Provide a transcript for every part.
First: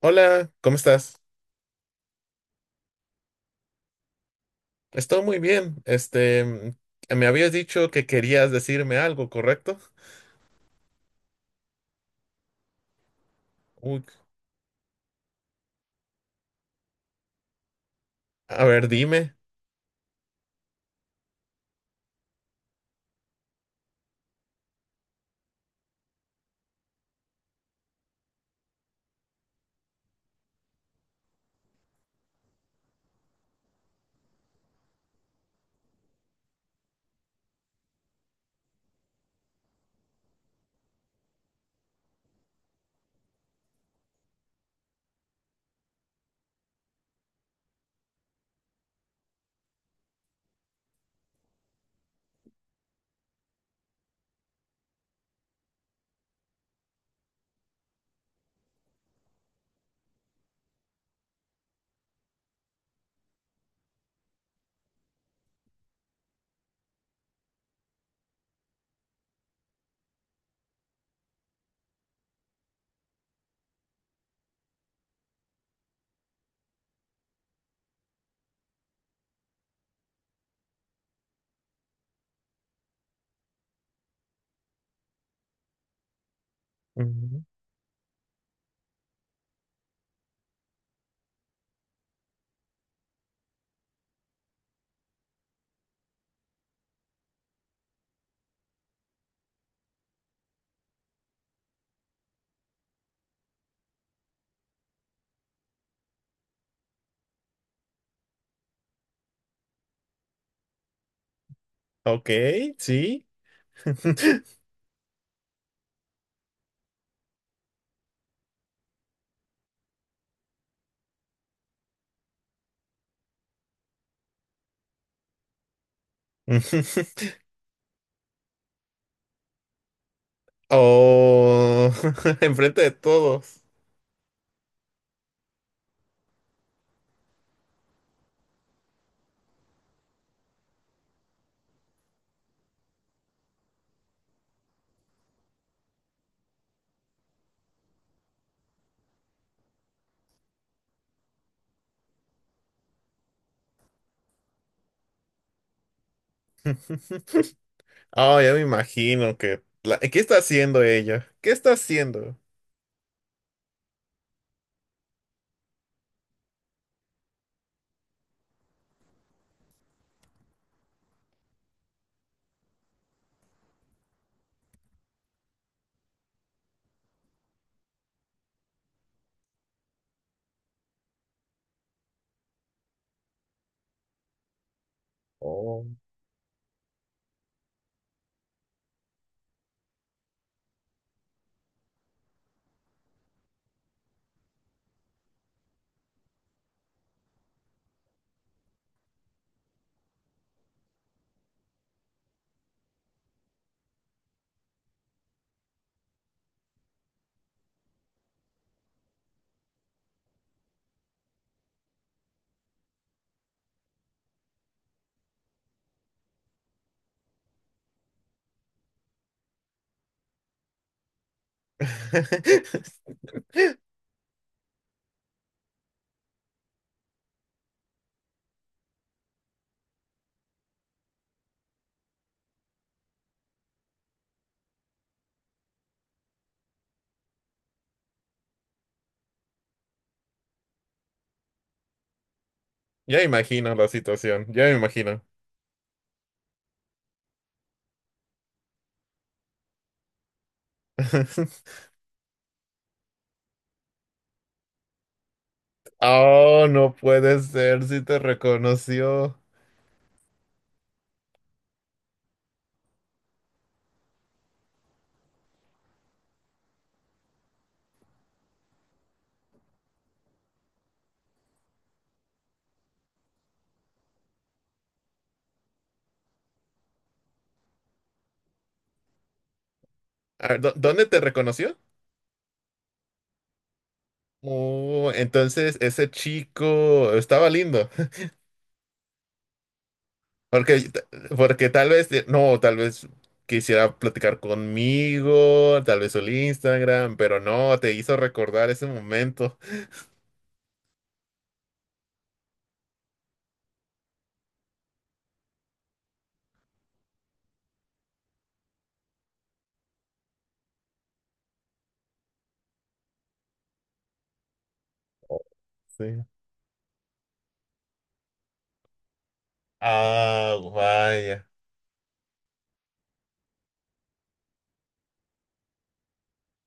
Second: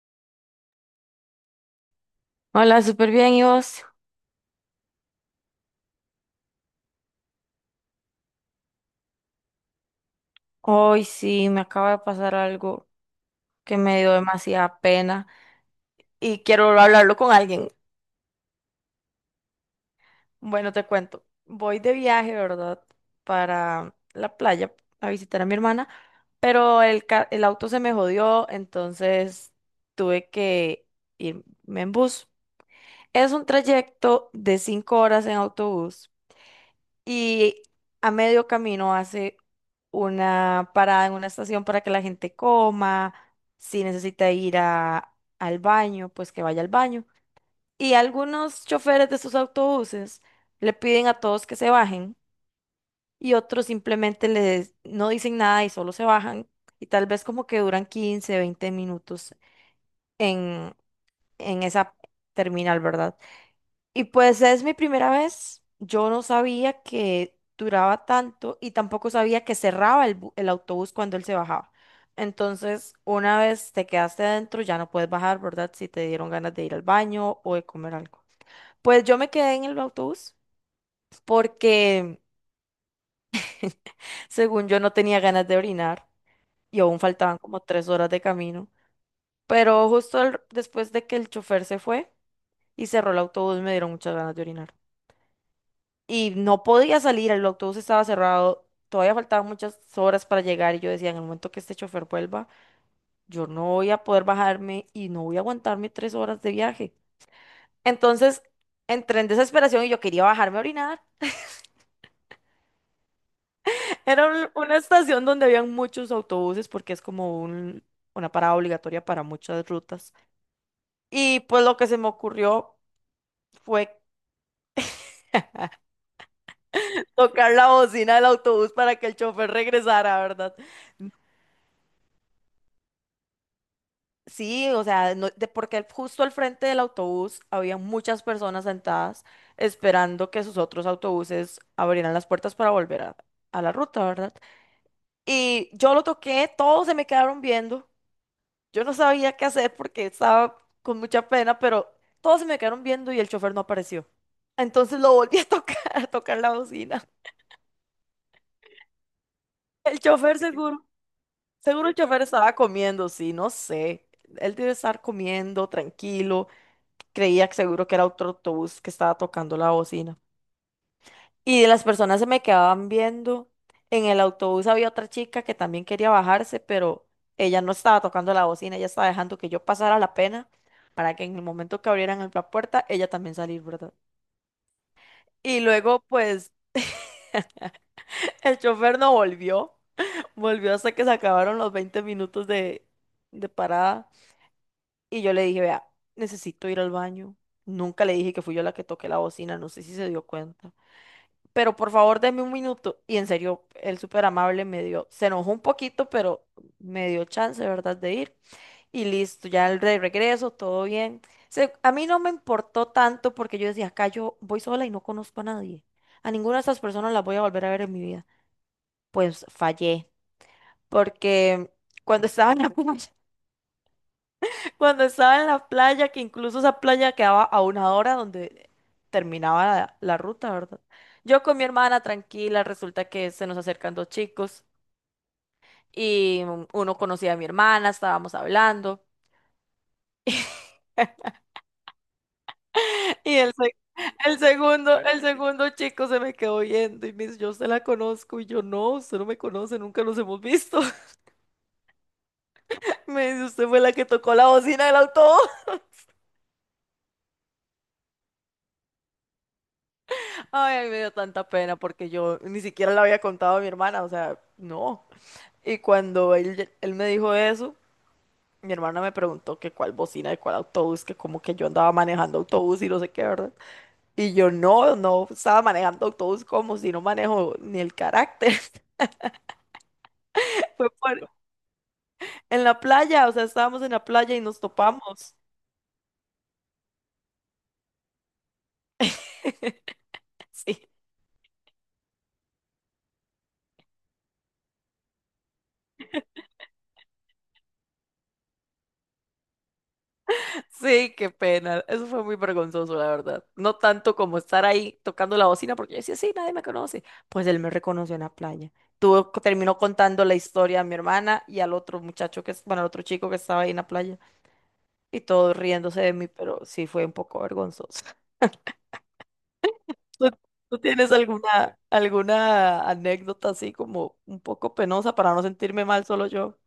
Hola, ¿cómo estás? Hola, súper bien, ¿y vos? Estoy muy bien. Me habías dicho que querías decirme algo, ¿correcto? Hoy sí, me acaba de pasar algo que me Uy, dio demasiada pena y quiero hablarlo con alguien. a ver, dime. Bueno, te cuento. Voy de viaje, ¿verdad? Para la playa a visitar a mi hermana, pero el auto se me jodió, entonces tuve que irme en bus. Es un trayecto de 5 horas en autobús y a medio camino hace una parada en una estación para que la gente coma, si necesita ir al baño, pues que vaya al baño. Y algunos choferes de estos autobuses le piden a todos que se bajen y otros simplemente les no dicen nada y solo se bajan y tal vez como que duran 15, 20 minutos en, en esa terminal, ¿verdad? Y pues es mi primera vez. Yo no sabía que duraba tanto y tampoco sabía que cerraba el autobús cuando él se bajaba. Entonces, una vez te quedaste dentro, ya no puedes bajar, ¿verdad? Si te dieron ganas de ir al baño o de comer algo. Pues yo me quedé en el autobús porque, según yo, no tenía ganas de orinar y aún faltaban Ujú. como 3 horas de camino. Pero justo después de que el chofer se fue y cerró el autobús, me dieron muchas ganas de orinar. Y no podía salir, el autobús estaba cerrado, todavía faltaban muchas horas para llegar y yo decía, en el momento que este chofer vuelva, yo no voy a poder bajarme y no voy a aguantarme 3 horas de viaje. Entonces, entré en desesperación y yo quería bajarme a orinar. Ok, sí. Era una estación donde habían muchos autobuses porque es como un, una parada obligatoria para muchas rutas. Y pues lo que se me ocurrió fue Ujú. tocar la bocina del autobús para que el chofer regresara, ¿verdad? Oh, enfrente de todos. Sí, o sea, porque justo al frente del autobús había muchas personas sentadas esperando que sus otros autobuses abrieran las puertas para volver a la ruta, ¿verdad? Y yo lo toqué, todos se me quedaron viendo. Yo no sabía qué hacer porque estaba con mucha pena, pero todos se me quedaron viendo y el chofer no apareció. Entonces lo volví a tocar, a tocar la bocina. Oh, ya me imagino que... El ¿Qué está chofer haciendo seguro, ella? ¿Qué está seguro el chofer haciendo? estaba comiendo, sí, no sé. Él debe estar comiendo, tranquilo. Creía que seguro que era otro autobús que estaba tocando la bocina. Y las personas se me quedaban viendo. En el autobús había otra chica que también quería bajarse, pero ella no estaba tocando la bocina, ella estaba dejando que yo pasara la pena para que en el momento que abrieran la puerta, ella también saliera, ¿verdad? Y Oh. luego, pues, el chofer no volvió, volvió hasta que se acabaron los 20 minutos de parada. Y yo le dije, vea, necesito ir al baño. Nunca le dije que fui yo la que toqué la bocina, no sé si se dio cuenta. Pero por favor deme un minuto. Y en serio, el súper amable me dio, se enojó un poquito, pero me dio chance, ¿verdad?, de ir. Y listo, ya el de regreso, todo bien. A mí no me importó tanto porque yo decía, acá yo voy sola y no conozco a nadie. A ninguna de esas personas las voy a volver a ver en mi vida. Pues fallé, porque cuando estaba en la playa, cuando estaba en la playa, que incluso esa playa quedaba a una hora donde terminaba la ruta, ¿verdad? Yo con mi hermana tranquila, resulta que se nos acercan dos chicos y uno conocía a mi hermana, estábamos hablando. Ya Y el, imagino se- la el situación, ya me segundo, el imagino. segundo chico se me quedó viendo y me dice, yo usted la conozco y yo no, usted no me conoce, nunca nos hemos visto. Me dice, usted fue la que tocó la bocina del autobús. Oh, no puede ser, si te reconoció. Ay, me dio tanta pena porque yo ni siquiera le había contado a mi hermana, o sea, no. Y cuando él me dijo eso, mi hermana me preguntó que cuál bocina y cuál autobús, que como que yo andaba manejando autobús y no sé qué, ¿verdad? Y yo no estaba manejando autobús como si no manejo ni el carácter. A ver, Fue ¿dónde te por- reconoció? en la playa, o sea, estábamos en la playa y nos Oh, topamos. entonces ese chico estaba lindo. Porque, Sí. t- porque tal vez, no, tal vez quisiera platicar conmigo, tal vez el Instagram, pero no, te hizo recordar ese momento. Sí, qué pena. Eso fue muy vergonzoso, la verdad. No tanto como estar ahí tocando la bocina, porque yo decía, sí, nadie me conoce. Pues él me reconoció en la playa. Terminó contando la historia a mi hermana y al otro muchacho que, bueno, al otro chico que estaba ahí en la playa. Y Oh, todos riéndose de sí. mí, pero sí fue un poco vergonzoso. ¿Tú, Ah, tú tienes vaya. alguna anécdota así como un poco penosa para no sentirme mal solo yo?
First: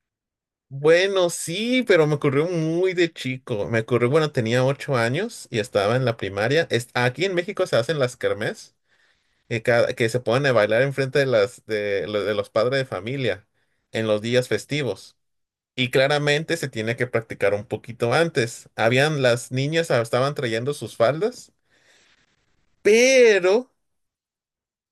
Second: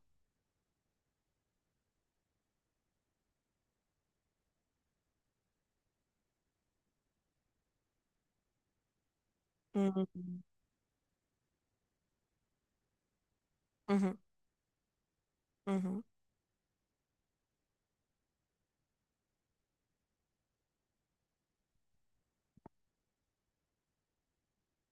Bueno, sí, pero me ocurrió muy de chico. Me ocurrió, bueno, tenía 8 años y estaba en la primaria. Aquí en México se hacen las kermés, que, cada- Ujú, que se ponen a bailar enfrente de los padres de familia en ujú, los días festivos. Y ujú. claramente se tiene que practicar un poquito antes. Habían las niñas estaban trayendo sus faldas, pero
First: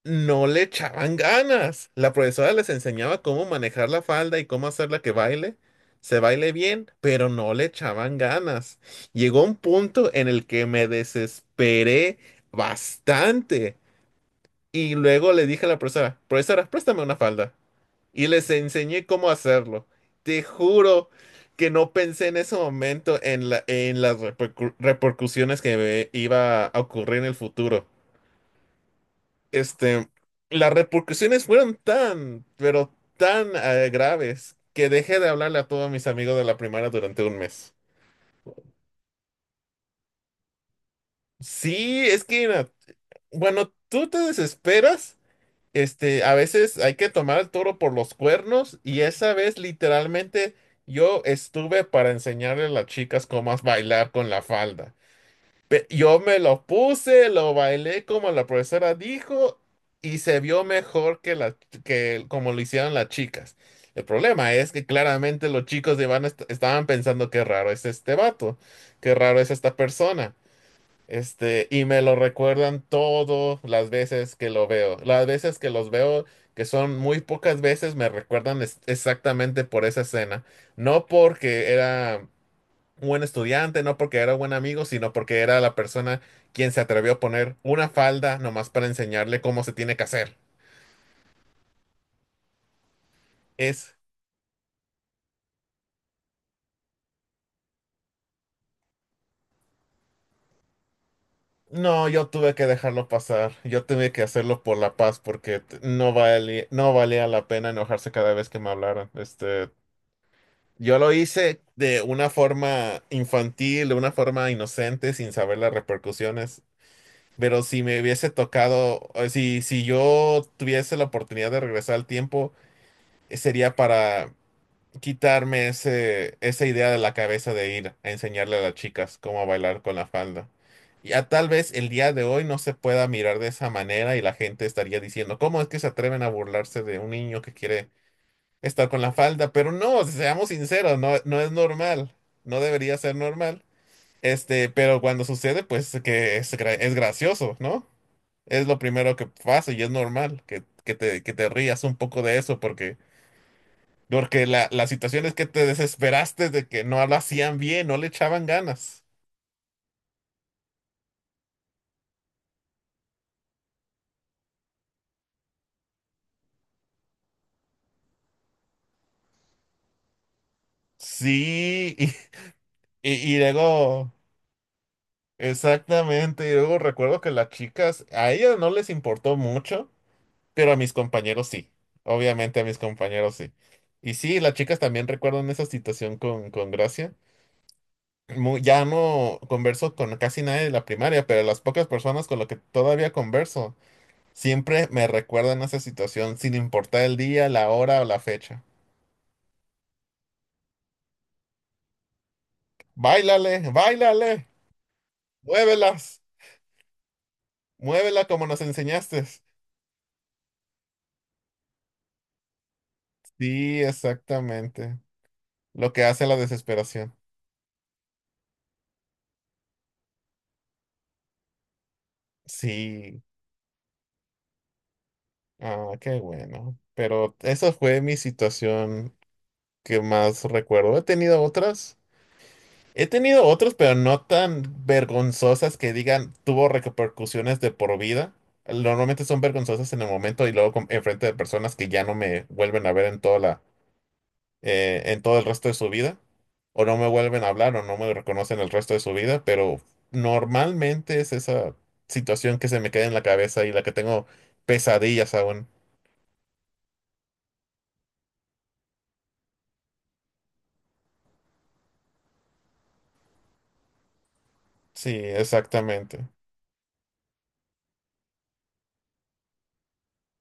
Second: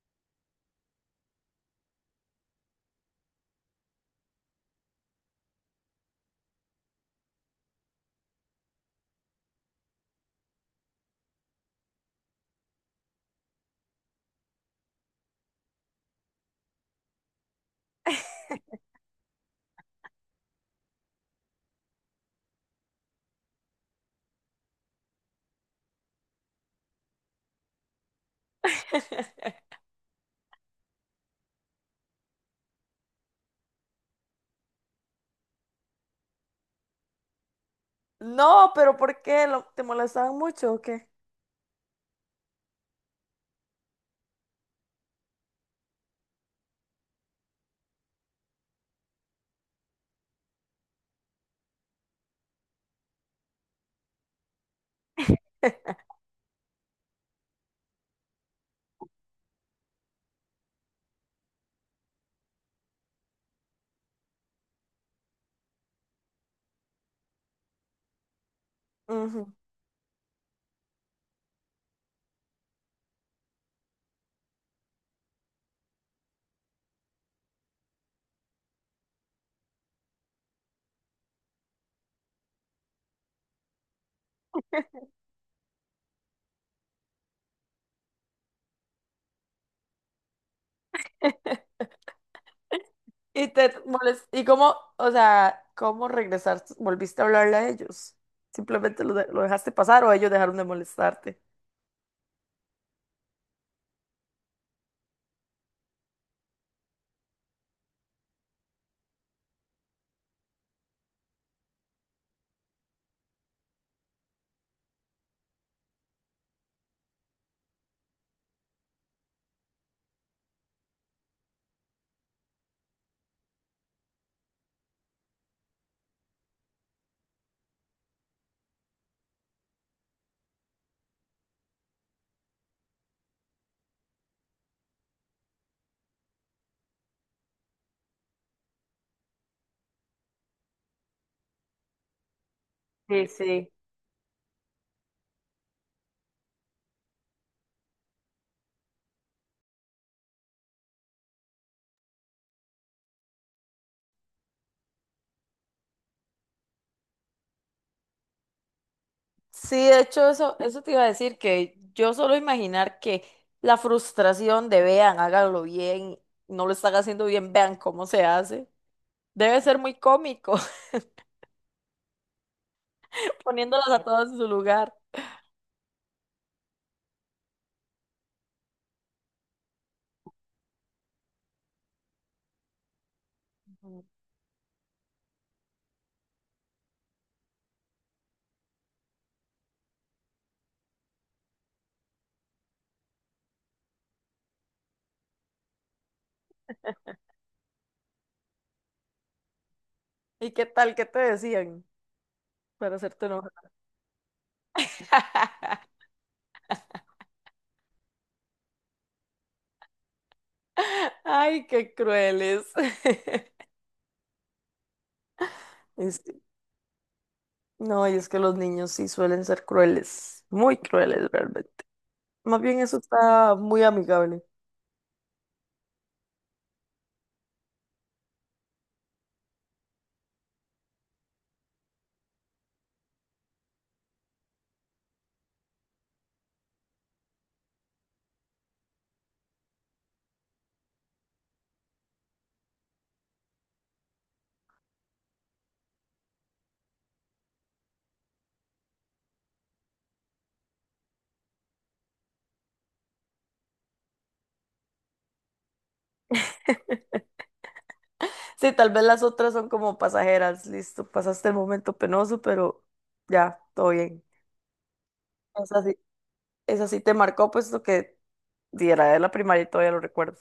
no le echaban ganas. La profesora les enseñaba cómo manejar la falda y cómo hacerla que baile, se baile bien, pero no le echaban ganas. Llegó un punto en el que me desesperé bastante. Y luego le dije a la profesora, profesora, préstame una falda. Y les enseñé cómo hacerlo. Te juro que no pensé en ese momento en las repercusiones que me iba a ocurrir en el futuro. Este, las repercusiones fueron tan, pero tan graves que dejé de hablarle a todos mis amigos de la primaria durante un mes. No, pero ¿por qué? Te molestaban mucho o qué? Sí, es que, mira, bueno, tú te desesperas. A veces hay que tomar el toro por los cuernos y esa vez literalmente yo estuve para enseñarle a las chicas cómo bailar con la falda. Yo me lo puse, lo bailé como la profesora dijo y se vio mejor que como lo hicieron las chicas. El problema es que claramente los chicos de Iván estaban pensando qué raro es este vato, qué raro es esta persona. Y me lo recuerdan todas las veces que lo veo. Las veces que los veo, que son muy pocas veces, me recuerdan exactamente por esa escena. No porque era un buen estudiante, no porque era buen amigo, sino porque era la persona quien se atrevió a poner una falda nomás para enseñarle cómo se tiene que hacer. Y Es, ¿Y cómo, o sea, cómo regresar? ¿Volviste a hablarle a ellos? ¿Simplemente lo dejaste pasar o ellos dejaron de molestarte? no, yo tuve que dejarlo pasar. Yo tuve que hacerlo por la paz porque no valía, la pena enojarse cada vez que me hablaran. Yo lo hice de una forma infantil, de una forma inocente, sin saber las repercusiones. Pero si me hubiese tocado, o si yo tuviese la oportunidad de regresar al tiempo, sería para quitarme esa idea de la cabeza de ir a enseñarle a las chicas cómo bailar con la falda. Ya tal vez el día de hoy no se pueda mirar de esa manera y la gente estaría diciendo, ¿cómo es que se atreven a burlarse de un niño que quiere estar con la falda? Pero no, seamos sinceros, no, no es normal, no debería ser Sí, normal. sí. Pero cuando sucede, pues que es gracioso, ¿no? Es lo primero que pasa y es normal que te rías un poco de eso, porque porque la situación es que te desesperaste de que no lo hacían bien, no le echaban ganas. Sí, de hecho, eso te iba a decir que yo solo imaginar que la frustración de vean, háganlo bien, no lo están haciendo bien, vean cómo se hace, debe ser muy cómico, Sí, y poniéndolas a luego, todas en su lugar. exactamente, y luego recuerdo que las chicas, a ellas no les importó mucho. Pero a mis compañeros sí. Obviamente a mis compañeros sí. Ujú. Y sí, las chicas también recuerdan esa situación con gracia. Ya no converso con casi nadie de la primaria, pero las pocas personas con las que todavía converso siempre me recuerdan esa situación, sin importar el día, la hora o la fecha. ¿Y qué tal? ¿Qué te decían para hacerte enojar? ¡Báilale! ¡Báilale! ¡Muévelas! ¡Muévela como nos enseñaste! Ay, qué crueles. Sí, exactamente. Lo que Es. hace la desesperación. No, y es que los niños sí suelen ser crueles, muy crueles realmente. Más bien eso Sí. está muy amigable. Ah, qué bueno. Pero esa fue mi situación que más recuerdo. He tenido otras. He tenido otras, pero no tan vergonzosas que digan tuvo repercusiones de por vida. Normalmente son vergonzosas en el momento y luego enfrente de personas que ya no me vuelven a ver en toda la, en todo el resto de su vida. O no me vuelven a hablar o no me reconocen el resto de su vida. Pero normalmente es esa situación que se me queda en la cabeza y la que tengo pesadillas aún. Sí, tal vez las otras son como pasajeras, listo, pasaste el momento penoso, pero ya, todo bien. Sí, Esa sí, exactamente. esa sí te marcó, pues lo que diera de la primaria y todavía lo recuerdo.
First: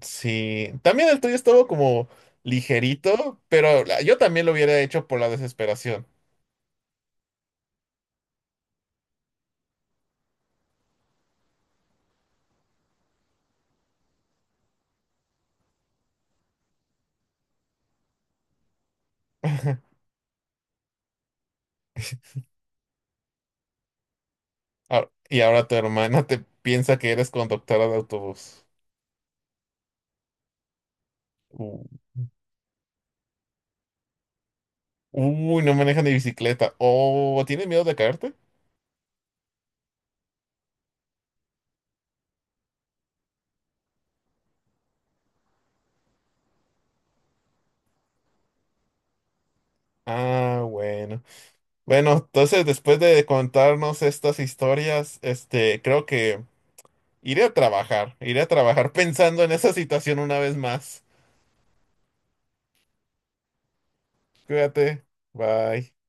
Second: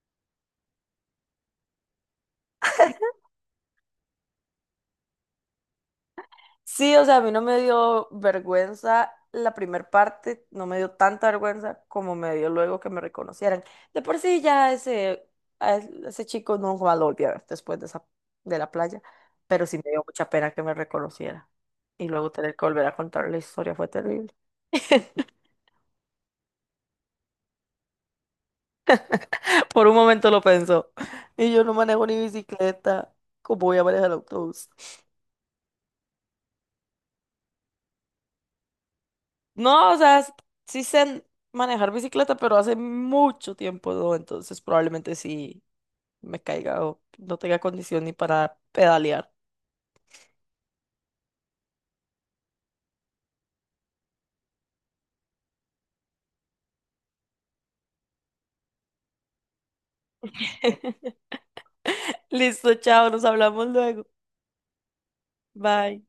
Sí, también el tuyo estuvo como ligerito, pero yo también lo hubiera hecho por la desesperación. Sí, o sea, a mí no me dio vergüenza la primer parte, no me dio tanta vergüenza como me dio luego que me reconocieran. De por sí ya ese, a ese chico no va a lo volví a ver después de esa, de la playa, pero sí me dio mucha pena que me reconociera. Y luego tener que volver a contar la historia fue terrible. Y ahora tu hermana te piensa que eres conductora de autobús. Por un momento lo pensó. Y yo no U- manejo ni bicicleta, ¿cómo voy a manejar el autobús? Uy, no maneja ni bicicleta. Oh, ¿tienes miedo de caerte? No, o sea, sí sé manejar bicicleta, pero hace mucho tiempo no, entonces probablemente sí me caiga o no tenga condición ni para pedalear. Ah, bueno. Bueno, entonces después de contarnos estas historias, creo que iré a trabajar. Iré a trabajar pensando en esa situación una vez más. Listo, chao, nos hablamos luego. Cuídate. Bye. Bye.